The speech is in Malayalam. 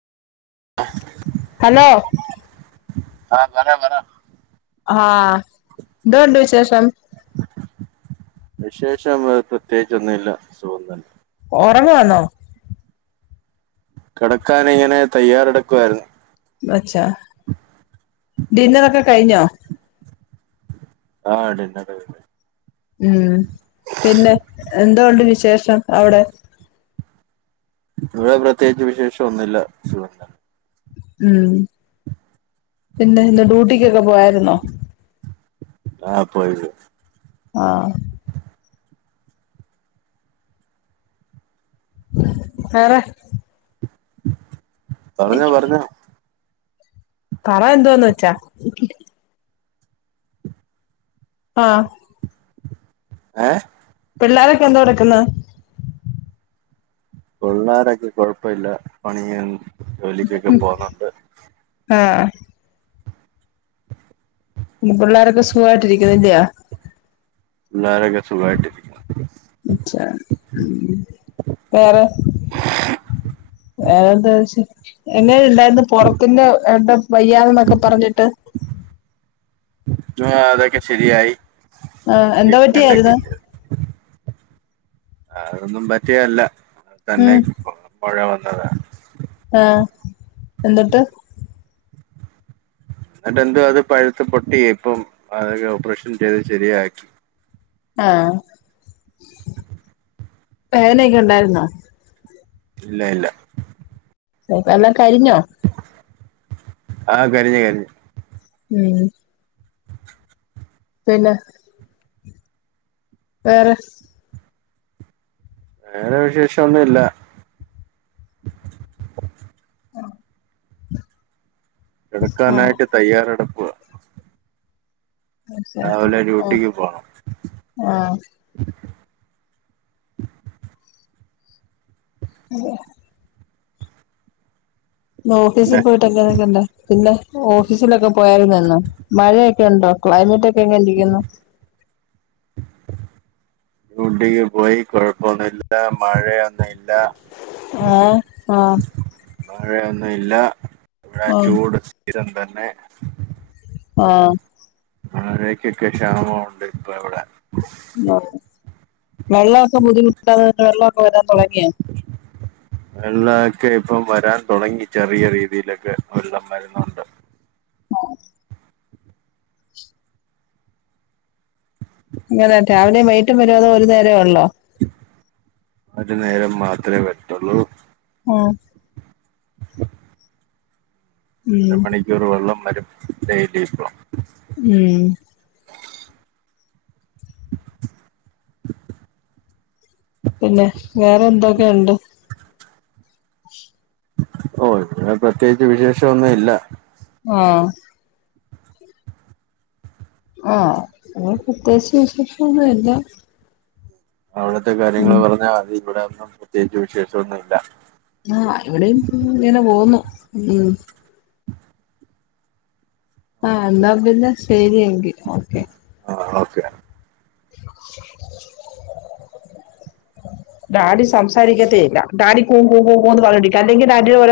ഹലോ ആഹ് പറ പറ ആഹ് എന്തോണ്ട് വിശേഷം വിശേഷം പ്രത്യേകിച്ചൊന്നുംല്ല സുഖം തന്നെ ഒറങ്ങുവാന്നോ കെടക്കാനിങ്ങനെ തയ്യാറെടുക്കുായിരുന്നു അച്ചാ ഡിന്നറൊക്കെ കഴിഞ്ഞോ ആഹ് ഡിന്നറൊക്കെ കഴിഞ്ഞു ഉം പിന്നെ എന്തൊണ്ട് വിശേഷം അവിടെ ഇവിടെ പ്രത്യേകിച്ച് വിശേഷം ഒന്നൂല്ല സുഖം തന്ന ഉം പിന്നെ ഇന്ന് ഡ്യൂട്ടിക്ക്ക്കെ പോയായിരുന്നോ? ആ പോയിരുന്നു ആഹ് വേറെ പറഞ്ഞോ പറഞ്ഞോ പറ എന്തുവാന്ന് ച്ചാ ആഹ് ഏഹ് പിള്ളാരൊക്ക എന്തോട്ക്ന്ന് പിള്ളോരൊക്കെ കൊഴപ്പല്ല പണിയും ജോലിക്കൊക്കെ പോകുന്നുണ്ട് ആഹ് പിള്ളോരൊക്കെ സുഖമായിട്ടിരിക്കുന്നില്ലിയോ പുള്ളാരൊക്കെ സുഖായിട്ട് വേറെ വേറെന്താവിശ്യം എങ്ങനെ ഇണ്ടായ്രുന്നു പൊർത്തിന്റെ എട വയ്യാന്നൊക്കെ പർഞ്ഞിട്ട് [unintelligible] അതൊക്കെ ശെരിയായി. ആഹ് എന്തോ പറ്റിയാര്ന്ന് അതൊന്നും പറ്റിയല്ല തന്നെ ഉം മൊഴ വന്നതാ. ആഹ് എന്ന്ട്ട് എന്നിട്ടെന്തുവാ അത് പഴുത്ത് പൊട്ടി ഇപ്പം അതൊക്കെ ഓപ്പറേഷൻ ചെയ്ത് ശരിയാക്കി ആഹ് വേദനൊക്കെ ഉണ്ടായിരുന്നോ ഇല്ല ഇല്ല. [unintelligible] കരിഞ്ഞോ ആഹ് കരിഞ്ഞ് കരിഞ്ഞ് ഉം പിന്നെ വേറെ വേറെ വിശേഷൊന്നുല്ല. ആഹ് കിടക്കാനായിട്ട് തയ്യാറെട് രാവിലെ ഡ്യൂട്ടിക്ക് പോണം. ആഹ് [unintelligible] ഇന്ന് ഓഫീസി പിന്നെ പോയി ട്ടൊക്കെ [unintelligible] പിന്നെ ഓഫീസിലൊക്കെ പോയാരുന്നോ ഇന്ന് മഴയൊക്കെ ഉണ്ടോ ക്ലൈമറ്റൊക്കെ എങ്ങനിരിക്കുന്നു? ഡ്യൂട്ടിക്ക് പോയി കൊഴപ്പൊന്നില്ല മഴയാ. ആഹ് ആഹ് [unintelligible] മഴയൊന്നുല്ല. ഇവടെ ആഹ് ചൂട് സ്ഥിരം തന്നെ. ആഹ് മഴേക്കൊക്കെ ക്ഷാമൊണ്ട് ഇപ്പൊ ഇവടെ ആഹ് വെള്ളമൊക്കെ ബുദ്ധിമുട്ടാന്ന് പർഞ്ഞിട്ട് വെള്ളൊക്കെ വരാൻ തൊടങ്ങിയോ? വെള്ളൊക്കെ ഇപ്പൊ വരാൻ തൊടങ്ങി ചെറിയ രീതിയിലൊക്കെ വെള്ളം വരുന്നുണ്ട്. ആഹ് ഇങ്ങനെ രാവിലെ വൈകിട്ടും വരോ അതോ ഒരു നേരേ ഒള്ളോ ഒരു നേരം മാത്രേ വര്ത്തുള്ളൂ. ആഹ് അര ഉം മണിക്കൂർ വെള്ളം വരും ഡെയിലി [unintelligible] ഉം പിന്നെ വേറൊന്തൊക്കെയുണ്ട്? ഓഹ് ഇവടെ പ്രത്യേകിച്ച് വിശേഷൊന്നും ഇല്ല. ആഹ് ആഹ് ഇവിടെ പ്രത്യകിച്ച് വിശേഷൊന്നുല്ല. അവിടുത്തെ കാര്യങ്ങള് പറഞ്ഞാ മതി. ഇവിടെന്നും പ്രത്യേകിച്ച് വിശേഷൊന്നുല്ല ആഹ് ഇവിടെയും ഇങ്ങനെ പോവുന്നൂ ഉം ആഹ് എന്നാ പിന്നെ ശരിയെങ്കി ഓക്കെ ആഹ് ഓക്കെ [inaudible] ഡാഡി സംസാരിക്കേത്തെ ഇല്ല ഡാഡി കൂ കൂന്ന് പർഞ്ഞോണ്ടിരിക്കാ അല്ലെങ്കി ഡാഡിയുടെ